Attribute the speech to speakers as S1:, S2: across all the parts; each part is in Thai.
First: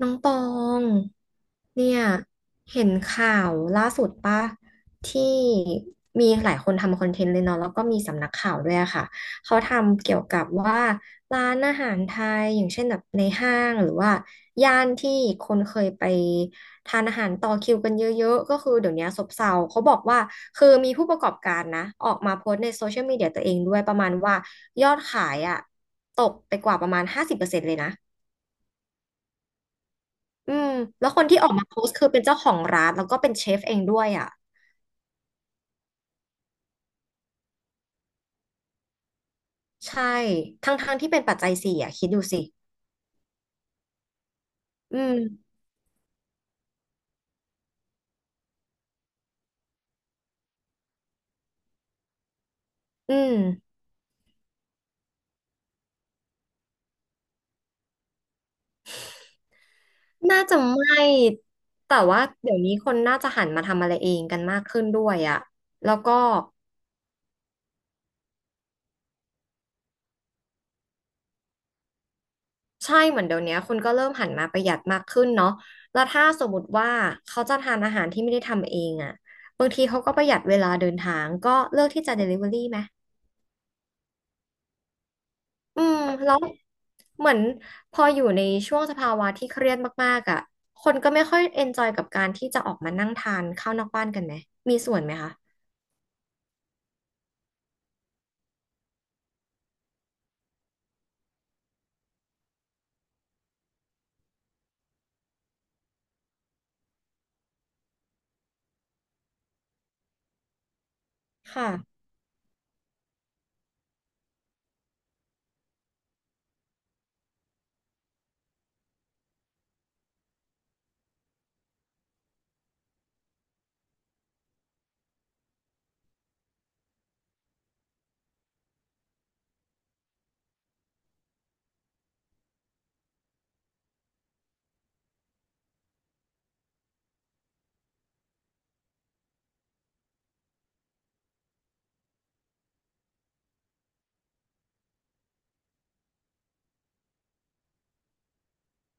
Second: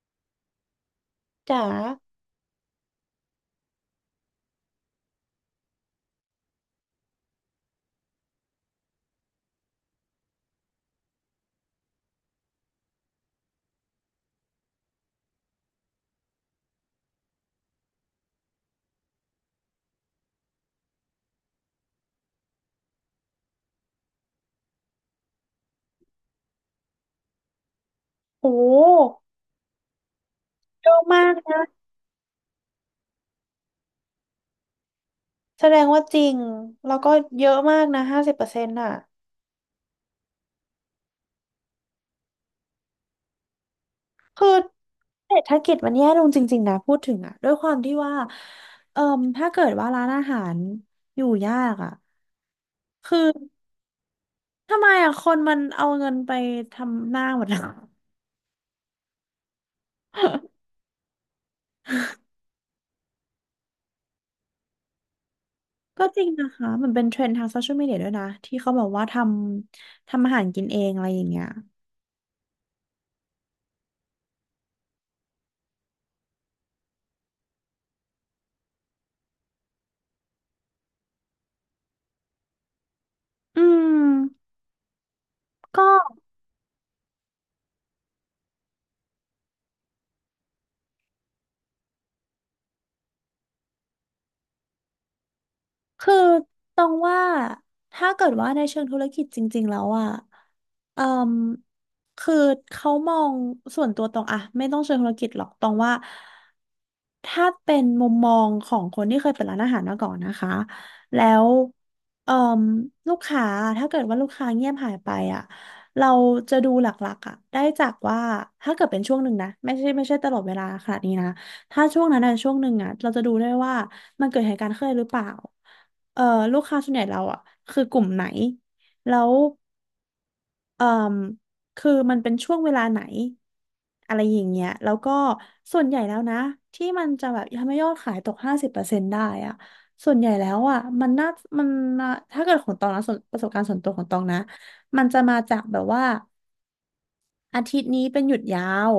S1: น้องตอง
S2: จ๋
S1: เนี่ย
S2: า
S1: เห็นข่าวล่าสุดป่ะที่มีหลายคนทำคอนเทนต์เลยเนาะแล้วก็มีสำนักข่าวด้วยอะค่ะเขาทำเกี่ยวกับว่าร้านอาหารไทยอย่างเช่นแบบในห้างหรือว่าย่านที่คนเคยไปทานอาหารต่อคิวกันเยอะๆก็คือเดี๋ยวนี้ซบเซาเขาบอกว่าคือมีผู้ประกอบการนะออกมาโพสต์ในโซเชียลมีเดียตัวเองด้วยประมาณว่ายอดขายอะตกไปกว่าประมาณ50%เลยนะ
S2: โอ้
S1: อืม
S2: เยอะ
S1: แล้วค
S2: มา
S1: น
S2: ก
S1: ที่ออก
S2: นะ
S1: มาโพสต์คือเป็นเจ้าของร้านแล้วก็เป็นเชฟเองด้วยอ่ะ
S2: แสดงว่าจริง แล้วก็เยอะมากนะ50%อ่ะ
S1: ใช่ทั้งทงที่เป็นปัจจัยสี่อ่ะคิดดูสิ
S2: คือ
S1: อืม
S2: เศรษฐกิจมันแย่ลงจริงๆนะ พูดถึงอ่ะ ด้วยความที่ว่าเอ่มถ้าเกิดว่าร้านอาหารอยู่ยากอ่ะ
S1: อื
S2: คือ
S1: ม
S2: ทำไมอ่ะ คนมันเอาเงินไปทำหน้าหมดแล้ว
S1: น่า จะไม่แต่ว่าเดี๋ยวนี้คนน่าจะหันมาทำอะไรเองกันมากขึ้นด้วยอ่ะแล้ว
S2: ก็
S1: ก็
S2: จริงนะคะมันเป็นเทรนด์ทางโซเชียลมีเดียด้วยนะ ที่เขาบอกว่าทำอาหารกินเองอะไรอย่างเงี้ย
S1: ใช่เหมือนเดี๋ยวนี้คนก็เริ่มหันมาประหยัดมากขึ้นเนาะแล้วถ้าสมมติว่าเขาจะทานอาหารที่ไม่ได้ทำเองอ่ะบางทีเขาก็ประหยัดเวลาเดินทางก็เลือกที่จะ Delivery ไหม
S2: อืมก็
S1: อืมแล้วเหมือนพออยู่ในช่วงสภาวะที่เครียดมากๆอ่ะคนก็ไม่ค่อยเอนจอยกับการที่จะออกมานั่งทานข้าวนอกบ้านกันไหมมีส่วนไหมคะ
S2: คือตองว่าถ้าเกิดว่าในเชิงธุรกิจจริงๆแล้วอ่ะเอ่มคือเขามองส่วนตัวตองอะไม่ต้องเชิงธุรกิจหรอกตองว่าถ้าเป็นมุมมองของคนที่เคยเปิดร้านอาหารมาก่อนนะคะแล้ว
S1: ค่ะ
S2: เอ่มลูกค้าถ้าเกิดว่าลูกค้าเงียบหายไปอ่ะเราจะดูหลักๆอ่ะได้จากว่าถ้าเกิดเป็นช่วงหนึ่งนะไม่ใช่ตลอดเวลาขนาดนี้นะถ้าช่วงนั้นอะช่วงหนึ่งอ่ะเราจะดูได้ว่ามันเกิดเหตุการณ์ขึ้นหรือเปล่า เอ่อลูกค้าส่วนใหญ่เราอ่ะคือกลุ่มไหนแล้วเอ่มคือมันเป็นช่วงเวลาไหนอะไรอย่างเงี้ยแล้วก็ส่วนใหญ่แล้วนะที่มันจะแบบทำให้ยอดขายตกห้าสิบเปอร์เซ็นต์ได้อ่ะส่วนใหญ่แล้วอ่ะมันมาถ้าเกิดของตองนะส่วนประสบการณ์ส่วนตัวของตองนะมันจะมาจากแบบว่า อาทิตย์นี้เป็นหยุดยาว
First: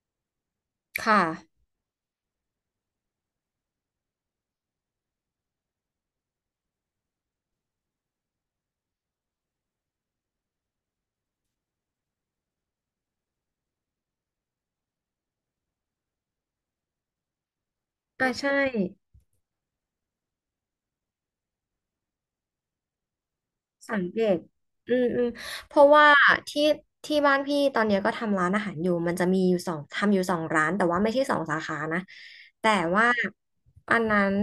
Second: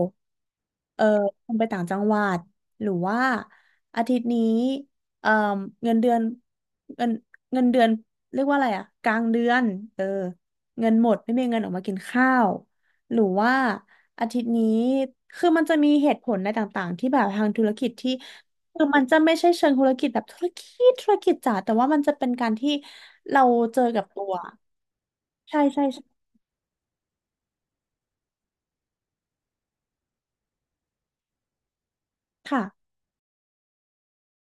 S2: เออ
S1: ค่ะ
S2: คุณไปต่างจังหวัดหรือว่าอาทิตย์นี้เออเงินเดือนเงินเงินเดือนเรียกว่าอะไรอะกลางเดือน เออเงินหมดไม่มีเงินออกมากินข้าว หรือว่าอาทิตย์นี้คือมันจะมีเหตุผลในต่างๆที่แบบทางธุรกิจที่
S1: อ่ะใช่
S2: คือมันจะไม่ใช่เชิงธุรกิจแบบธุรกิจธุรกิจจ๋าแต่ว่ามันจะเป็นการที่เราเจอ
S1: สั
S2: กั
S1: ง
S2: บ
S1: เก
S2: ตัว
S1: ตอืมอืม
S2: ใช่
S1: เพ
S2: ใช่
S1: ราะว่า
S2: ใช่
S1: ที่ที่บ้านพี่ตอนเนี้ยก็ทำร้านอาหารอยู่มันจะมีอยู่สองทำอยู่สองร้านแต่ว่าไม่ใช่สองสาขานะแต่
S2: ค่ะ
S1: ว่าอันนั้น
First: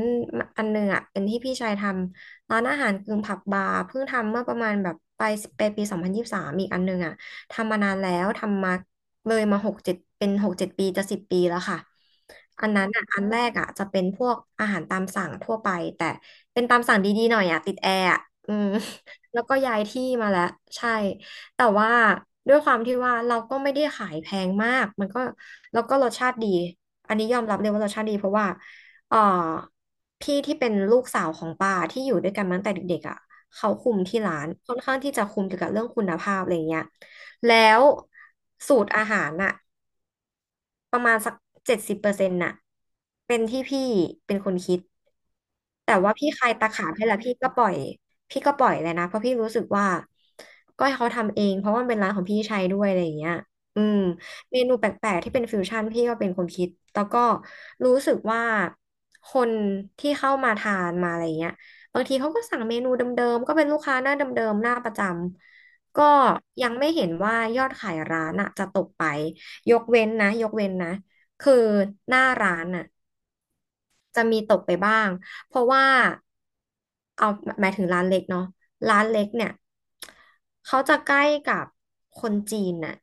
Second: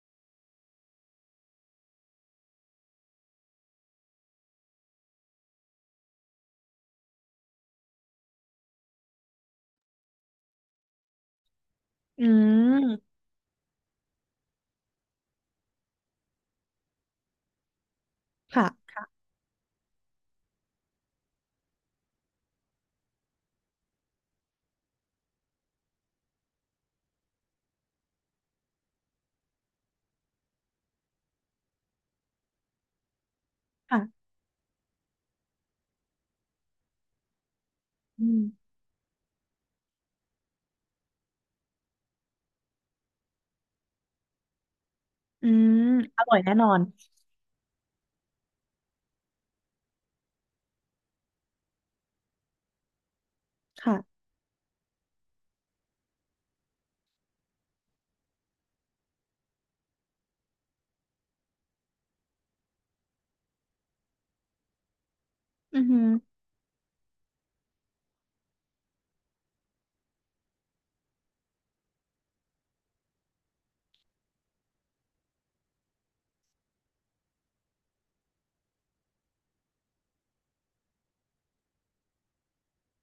S1: อันหนึ่งอ่ะเป็นที่พี่ชายทำร้านอาหารกึ่งผับบาร์เพิ่งทำเมื่อประมาณแบบไปปี2023อีกอันหนึ่งอ่ะทำมานานแล้วทำมาเลยมาหกเจ็ดเป็นหกเจ็ดปีจะสิบปีแล้วค่ะ
S2: อื
S1: อันนั้นอ่ะ
S2: ม
S1: อันแรกอ่ะจะเป็นพวกอาหารตามสั่งทั่วไปแต่เป็นตามสั่งดีๆหน่อยอ่ะติดแอร์อ่ะอื
S2: ค
S1: ม
S2: ่
S1: แล้วก็ย้ายที่มาแล้วใช่แต่ว่าด้วยความที่ว่าเราก็ไม่ได้ขายแพงมากมันก็แล้วก็รสชาติดีอันนี้ยอมรับเลยว่ารสชาติดีเพราะว่าเอ่อพี่ที่เป็นลูกสาวของป้าที่อยู่ด้วยกันมาตั้งแต่เด็กๆอ่ะเขาคุ
S2: ะ
S1: มที่ร้านค่อนข้างที่จะคุมเกี่ยวกับเรื่องคุณภาพอะไรเงี้ยแล้ว
S2: อืม
S1: สูตรอาหารน่ะ ประมาณสัก70%น่ะเป็นที่พี่เป็นคนคิด
S2: อืม
S1: แต่ว่า
S2: อ
S1: พี่
S2: ร่อย
S1: คลา
S2: แน่
S1: ย
S2: น
S1: ตา
S2: อน
S1: ขาบให้แล้วพี่ก็ปล่อยพี่ก็ปล่อยเลยนะเพราะพี่รู้สึกว่าก็ให้เขาทำเองเพราะว่ามันเป็นร้านของพี่ชัยด้วยอะไรอย่างเงี้ยอืม
S2: ค่ะ
S1: เมนูแปลกๆที่เป็นฟิวชั่นพี่ก็เป็นคนคิดแล้วก็รู้สึกว่าคนที่เข้ามาทานมาอะไรเงี้ยบางทีเขาก็สั่งเมนูเดิมๆก็เป็นลูกค้าหน้าเดิมๆหน้าประจ
S2: อือหื
S1: ำก็
S2: อ
S1: ยังไม่เห็นว่ายอดขายร้านอะจะตกไป ยกเว้นนะยกเว้นนะคือหน้าร้านอ่ะ จะมีตกไปบ้างเพราะว่าเอาหมายถึงร้านเล็กเนาะร้านเล็กเนี่ยเขาจะใกล้กับคนจีนน่ะ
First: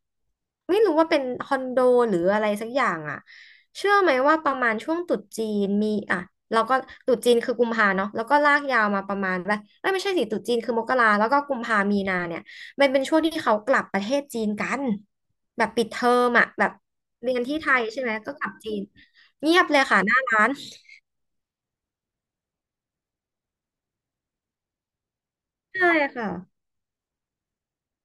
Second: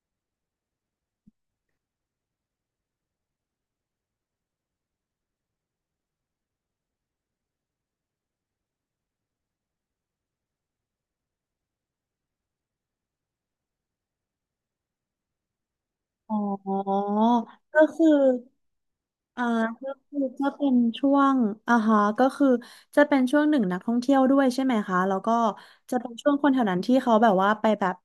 S1: ไม่รู้ว่าเป็นคอนโดหรืออะไรสักอย่างอ่ะเชื่อไหมว่าประมาณช่วงตรุษจีนมีอ่ะเราก็ตรุษจีนคือกุมภาเนาะแล้วก็ลากยาวมาประมาณแบบเอ้ยไม่ใช่สิตรุษจีนคือมกราแล้วก็กุมภามีนาเนี่ยมันเป็นช่วงที่เขากลับประเทศจีนกันแบบปิดเทอม
S2: อ๋
S1: อ่ะแบบ
S2: อ
S1: เรียนที่ไท
S2: ก็
S1: ยใช่
S2: คือ
S1: ไหมก็กลับจีน
S2: อ่า
S1: เงียบเลย
S2: ก็
S1: ค่ะห
S2: คื
S1: น้า
S2: อ
S1: ร้า
S2: ก็
S1: น
S2: เป็นช่วงอ่าฮะก็คือจะเป็นช่วงหนึ่งนักท่องเที่ยวด้วยใช่ไหมคะแล้วก็
S1: ใช่
S2: จะเป็น
S1: ค่ะ
S2: ช่วงคนแถวนั้นที่เขาแบบว่าไปแบบ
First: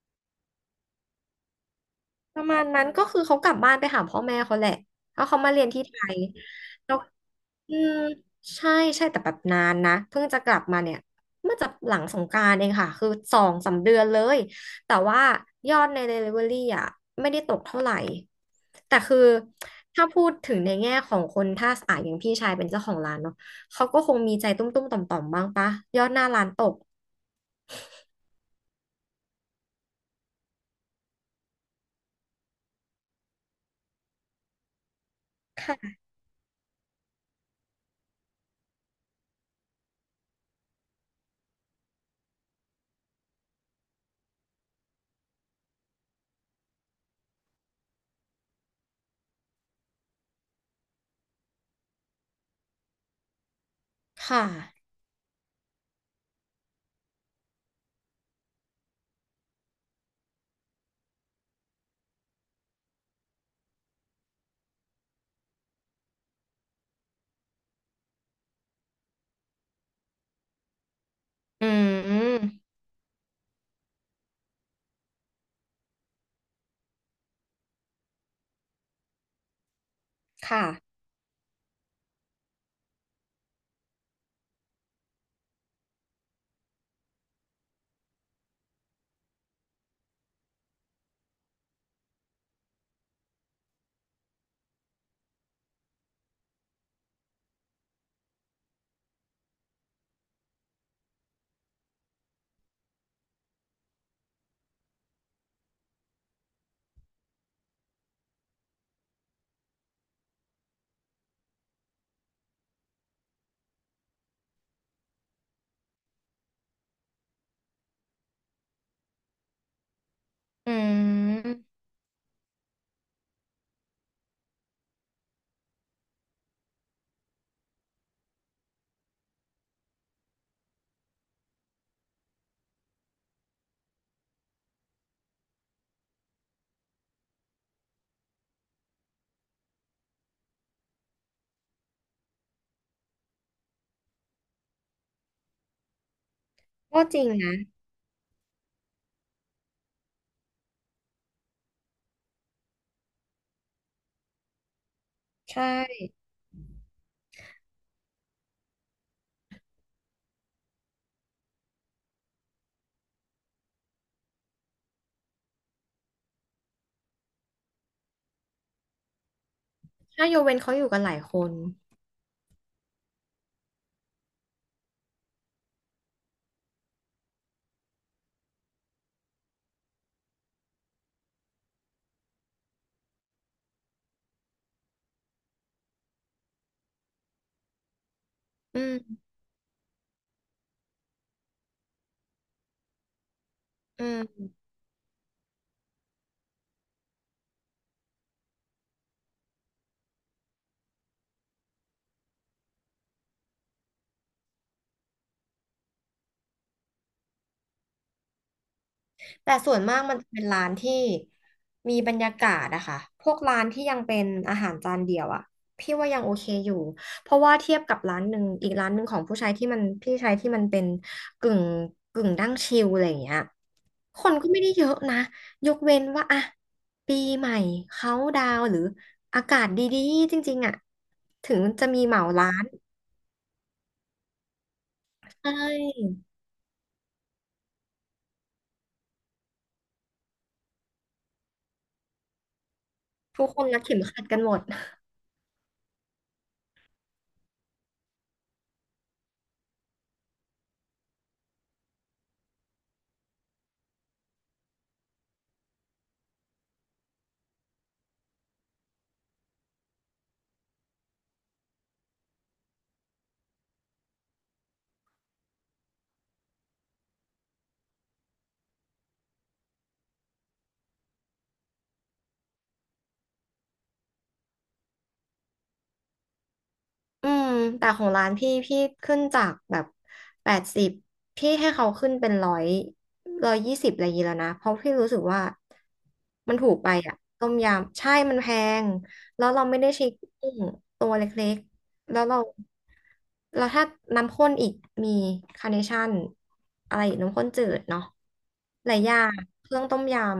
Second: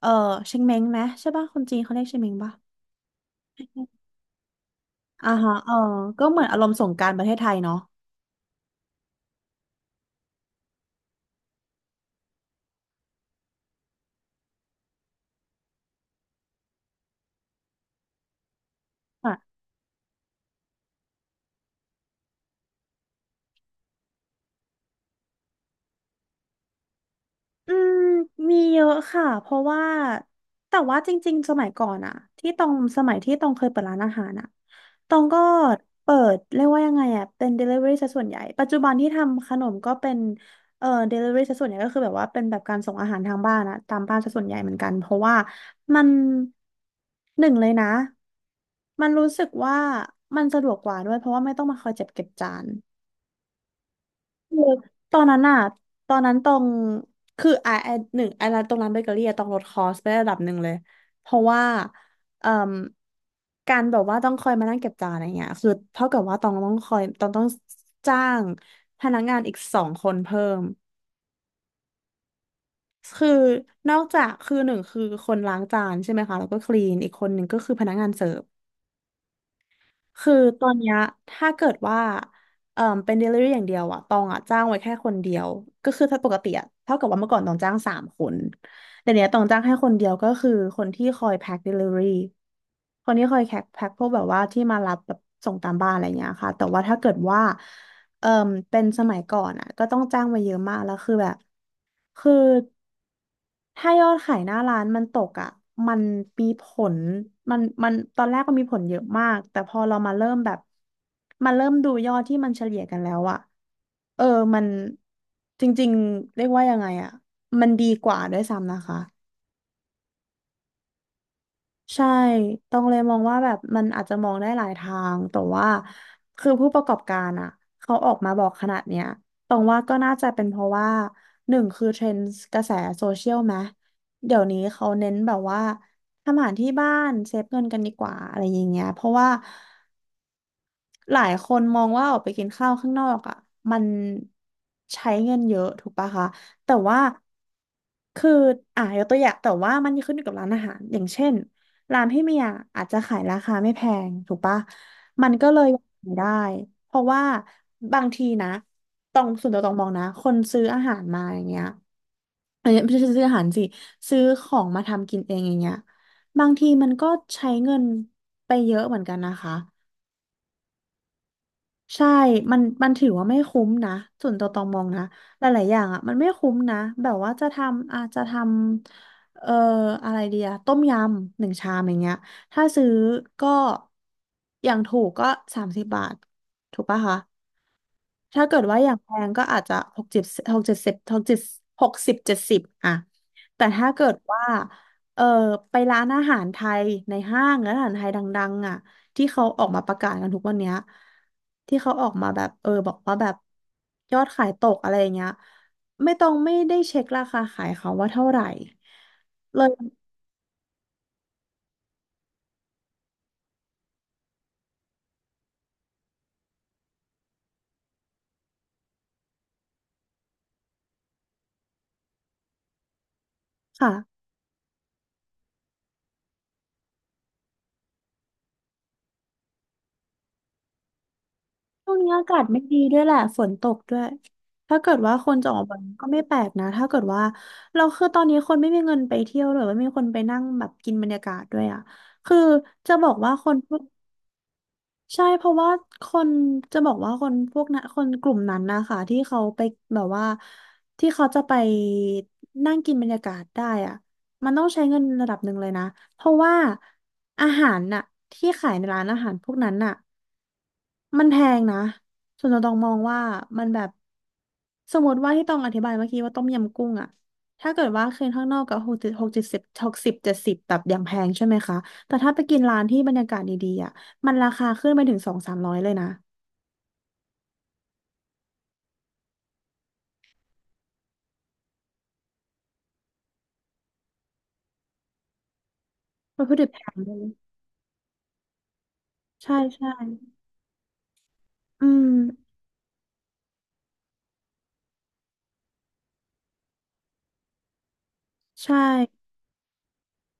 S2: เออเชงเม้งไหมใช่ป่ะคนจีนเขาเรียกเชงเม้ง
S1: ประ
S2: ป่ะ
S1: มาณนั้นก็คือเขากลับบ้านไปหาพ่อแม่เขาแหละแล้ว
S2: อ่า
S1: เขามา
S2: ฮะ
S1: เรียน
S2: เออ
S1: ที่ไทย
S2: ก็เหมือนอารมณ์สง
S1: แล้ว
S2: กรานต์ประเทศไทย
S1: อื
S2: เนาะ
S1: มใช่ใช่แต่แบบนานนะเพิ่งจะกลับมาเนี่ยเมื่อจะหลังสงกรานต์เองค่ะคือสองสามเดือนเลยแต่ว่ายอดใน Delivery อ่ะไม่ได้ตกเท่าไหร่แต่คือ
S2: ค่ะ
S1: ถ้าพูดถึงในแง่ของคนถ้าอ่ะอย่างพี่ชายเป็นเจ้าของร้านเนาะเขาก็คงมีใจตุ้มๆต่อมๆบ้างปะยอดหน้าร้านตก
S2: อืมมีเยอะค่ะเพราะว่าแต่ว่าจริงๆสมัยก่อนอะที่ตองสมัยที่ตองเคยเปิดร้านอาหารอะตองก็
S1: ค่ะ
S2: เปิดเรียกว่ายังไงอะเป็น delivery ซะส่วนใหญ่ปัจจุบันที่ทำขนมก็เป็นdelivery ซะส่วนใหญ่ก็คือแบบว่าเป็นแบบการส่งอาหารทางบ้านอะตามบ้านซะส่วนใหญ่เหมือนกันเพราะว่ามันหนึ่งเลยนะมันรู้สึกว่ามันสะดวกกว่าด้วยเพราะว่าไม่ต้องมาคอยเจ็บเก็บจาน
S1: ค่ะ
S2: คือตอนนั้นอะตอนนั้นตรงคือไอหนึ่งไอร้านตรงร้านเบเกอรี่อะต้องลดคอสไประดับหนึ่งเลยเพราะว่าเอ่มการแบบว่าต้องคอยมานั่งเก็บจานอะไรเงี้ยคือเท่ากับว่าต้องคอยต้องจ้างพนักงานอีก2 คนเพิ่ม
S1: อืม
S2: คือนอกจากคือหนึ่งคือคนล้างจานใช่ไหมคะแล้วก็คลีนอีกคนหนึ่งก็คือพนักงานเสิร์ฟ คือต
S1: ค่ะ
S2: อนเนี้ยถ้าเกิดว่าเป็น delivery อย่างเดียวอะตองอะจ้างไว้แค่คนเดียวก็คือถ้าปกติอะเท่ากับว่าเมื่อก่อนตองจ้าง3 คนแต่เนี้ยตองจ้างแค่คนเดียวก็คือคนที่คอยแพ็ค delivery คนที่คอยแพ็คพวกแบบว่าที่มารับแบบส่งตามบ้านอะไรเงี้ยค่ะแต่ว่าถ้าเกิดว่าเอ่อเป็นสมัยก่อนอะก็ต้องจ้างไว้เยอะมากแล้วคือแบบคือ ถ้ายอดขายหน้าร้านมันตกอ่ะมันมีผลมันตอนแรกมันมีผลเยอะมากแต่พอเรามาเริ่มแบบมาเริ่มดูยอดที่มันเฉลี่ยกันแล้วอ่ะเออมันจริงๆเรียกว่ายังไงอ่ะมันดีกว่าด้วยซ้ำนะคะ
S1: อืม
S2: ใช่ต้องเลยมองว่าแบบมันอาจจะมองได้หลายทาง แต่ว่าคือผู้ประกอบการอ่ะเขาออกมาบอกขนาดเนี้ยตรงว่าก็น่าจะเป็นเพราะว่าหนึ่งคือเทรนด์กระแสโซเชียลไหมเดี๋ยวนี้เขาเน้นแบบว่าทำอาหารที่บ้านเซฟเงินกันดีกว่าอะไรอย่างเงี้ยเพราะว่า หลายคนมองว่าออกไปกินข้าวข้างนอกอ่ะมันใช้เงินเยอะถูกปะคะแต่ว่า
S1: ก็จริงนะ
S2: คือยกตัวอย่างแต่ว่ามันขึ้นอยู่กับร้านอาหารอย่างเช่นร้านพี่เมียอาจจะขายราคาไม่แพงถูกปะมันก็เล
S1: ใช่
S2: ยไม่ได้เพราะว่าบางทีนะตองส่วนตัวตองมองนะคนซื้ออาหารมาอย่างเงี้ยเอ้ยไม่ใช่ซื้ออาหารสิซื้อของมาทำกินเองอย่างเงี้ยบางทีมันก็ใช้เงินไปเยอะเหมือนกันนะคะ
S1: ถ้ายกเว้นเขาอยู่กันหลายคน
S2: ใช่มันถือว่าไม่คุ้มนะ ส่วนตัวตองมองนะ หลายๆอย่างอ่ะ มันไม่คุ้มนะ แบบว่าจะทำ อาจจะทำ อะไรเดียต้มยำหนึ่งชามอย่างเงี้ย ถ้าซื้อก็ อย่างถูกก็30 บาทถูกปะคะ ถ้าเกิดว่า
S1: อื
S2: อย่างแพ
S1: ม
S2: งก็อาจจะหกเจ็ดหกเจ็ดสิบหกเจ็ดหกสิบเจ็ดสิบอะแต่ถ้า
S1: อื
S2: เกิดว่า
S1: ม
S2: เออไปร้านอาหารไทยในห้างร้านอาหารไทยดังๆอ่ะที่เขาออกมาประกาศกันทุกวันเนี้ยที่เขาออกมาแบบบอกว่าแบบยอดขายตกอะไรอย่างเงี้ยไม่ต้องไม่ได้เช็คราคาขายเขาว่าเท่าไหร่
S1: แต่
S2: เล
S1: ส่วน
S2: ย
S1: มากมันจะเป็นร้านที่มีบรรยากาศอะค่ะพวกร้านที่ยังเป็นอาหารจานเดียวอะพี่ว่ายังโอเคอยู่เพราะว่าเทียบกับร้านหนึ่งอีกร้านหนึ่งของผู้ชายที่มันพี่ชายที่มันเป็นกึ่งกึ่งดั้งชิลอะไรอย่างเงี้ยค
S2: ค่ะ
S1: นก็ไม่ได้เยอะนะยกเว้นว่าอะปีใหม่เขาดาวน์หรืออากาศดีๆจริงๆอะถึงจะ
S2: ช่วง
S1: มี
S2: นี้
S1: เหมา
S2: อากาศ
S1: ร้า
S2: ไม่
S1: น
S2: ดีด้วยแหละฝนตกด้วยถ้าเกิดว่าคน
S1: ใช
S2: จะออกไปก็
S1: ่
S2: ไม่แปลกนะถ้าเกิดว่าเราคือตอนนี้คนไม่มีเงินไปเที่ยวหรือว่าไม่มีคนไปนั่งแบบกินบรรยากาศด้วยอ่ะคือจะบอกว่าค
S1: ทุก
S2: น
S1: คน
S2: พว
S1: รั
S2: ก
S1: ดเข็มขัดกันหมด
S2: ใช่เพราะว่าคนจะบอกว่าคนพวกนั้นคนกลุ่มนั้นนะคะที่เขาไปแบบว่าที่เขาจะไปนั่งกินบรรยากาศได้อ่ะมันต้องใช้เงินระดับหนึ่งเลยนะเพราะว่าอาหารน่ะที่ขายในร้านอาหารพวกนั้นน่ะ มันแพงนะส่วนตัวตองมองว่ามันแบบสมมติว่าที่ต้องอธิบายเมื่อกี้ว่าต้มยำกุ้งอะถ้าเกิดว่าคืนข้างนอกก็หกสิบหกเจ็ดสิบหกสิบเจ็ดสิบแบบอย่างแพงใช่ไหมคะแต่ถ้าไปกินร้านที่บรรยากาศดีๆอะมันราคาขึ้นไปถึงสองสามร้อยเลยนะ
S1: อืม แต่ของร้านพี่พี่ขึ้นจากแบบแปดสิบพี่ให้เขาขึ้นเป็นร้อยร้อยยี่สิบอะไรอย่างงี้แล้วนะเพราะพี่รู้สึกว่า
S2: วัต
S1: มั
S2: ถุ
S1: น
S2: ดิบ
S1: ถูก
S2: แพ
S1: ไป
S2: งด้ว
S1: อ่ะ
S2: ย
S1: ต้มยำใช่มันแพงแล้ว
S2: ใช่
S1: เราไม่
S2: ใช่
S1: ได้ใช้กุ้งตัวเล็ก
S2: อืม
S1: ๆแล้วเราแล้วถ้าน้ำข้นอีกมีคาร์เนชั่นอะไรอีกน้ำข้นจืดเนาะ
S2: ใช่
S1: หลายอย่างเครื่องต้มยำ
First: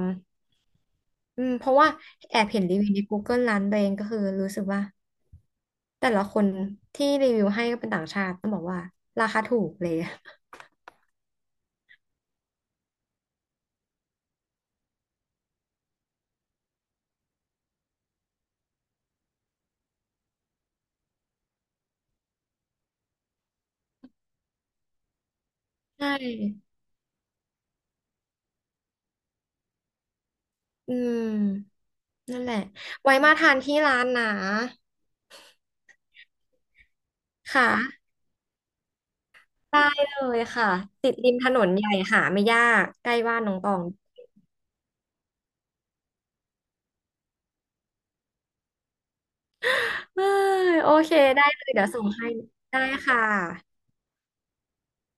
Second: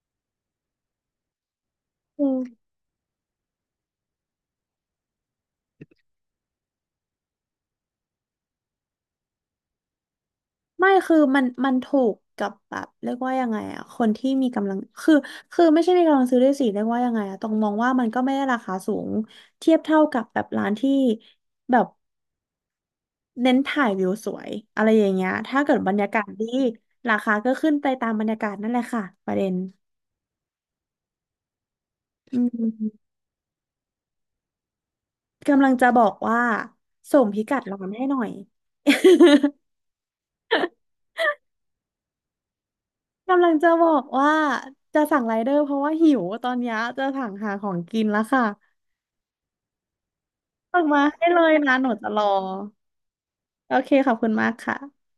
S1: อืมเพราะว่าแอบเห็นรีวิวใน Google ร้านตัวเองก็คือรู้สึกว่าแต่ละคนที่รีวิวให้ก็เป็นต่างชาติต้องบอกว่าราคาถูกเลย
S2: ไม่คือมันถูกกับแบบเรียกว่ายังไงอะคนที่มีกำลังคือคือไม่ใช่มีกำลังซื้อด้วยสิเรียกว่ายังไงอะต้องมองว่ามันก็ไม่ได้ราคาสูงเทียบเท่ากับแบบร้านที่แบบเน้นถ่ายวิวสวยอะไรอย่างเงี้ยถ้าเกิดบรร
S1: ใช
S2: ยากาศดี
S1: ่
S2: ราคาก็ขึ้นไปตามบรรยากาศนั่นแหละค่ะประเด็น
S1: อืม
S2: อื
S1: นั่น
S2: ม
S1: แหละไว้มาทานที่ร้านนะ
S2: กำลังจะบอกว่าส่งพิกัด
S1: ค่ะ
S2: ร้านให้หน่อย
S1: ได้เลยค่ะติดริมถนนใหญ่หาไม่ยากใกล้ บ้าน
S2: กำลั
S1: น้
S2: ง
S1: องต
S2: จะ
S1: อง
S2: บอกว่าจะสั่งไรเดอร์เพราะว่าหิวตอนเนี้ยจะสั่งหาของกินแล้วค่ะ
S1: เอ้ย
S2: ส่ง
S1: โอ
S2: มา
S1: เค
S2: ให้เล
S1: ได้
S2: ย
S1: เลย
S2: นะ
S1: เดี๋
S2: ห
S1: ย
S2: นู
S1: วส่ง
S2: จะรอ
S1: ให้ได้ค่
S2: โอ
S1: ะ
S2: เคขอบคุณมากค่ะ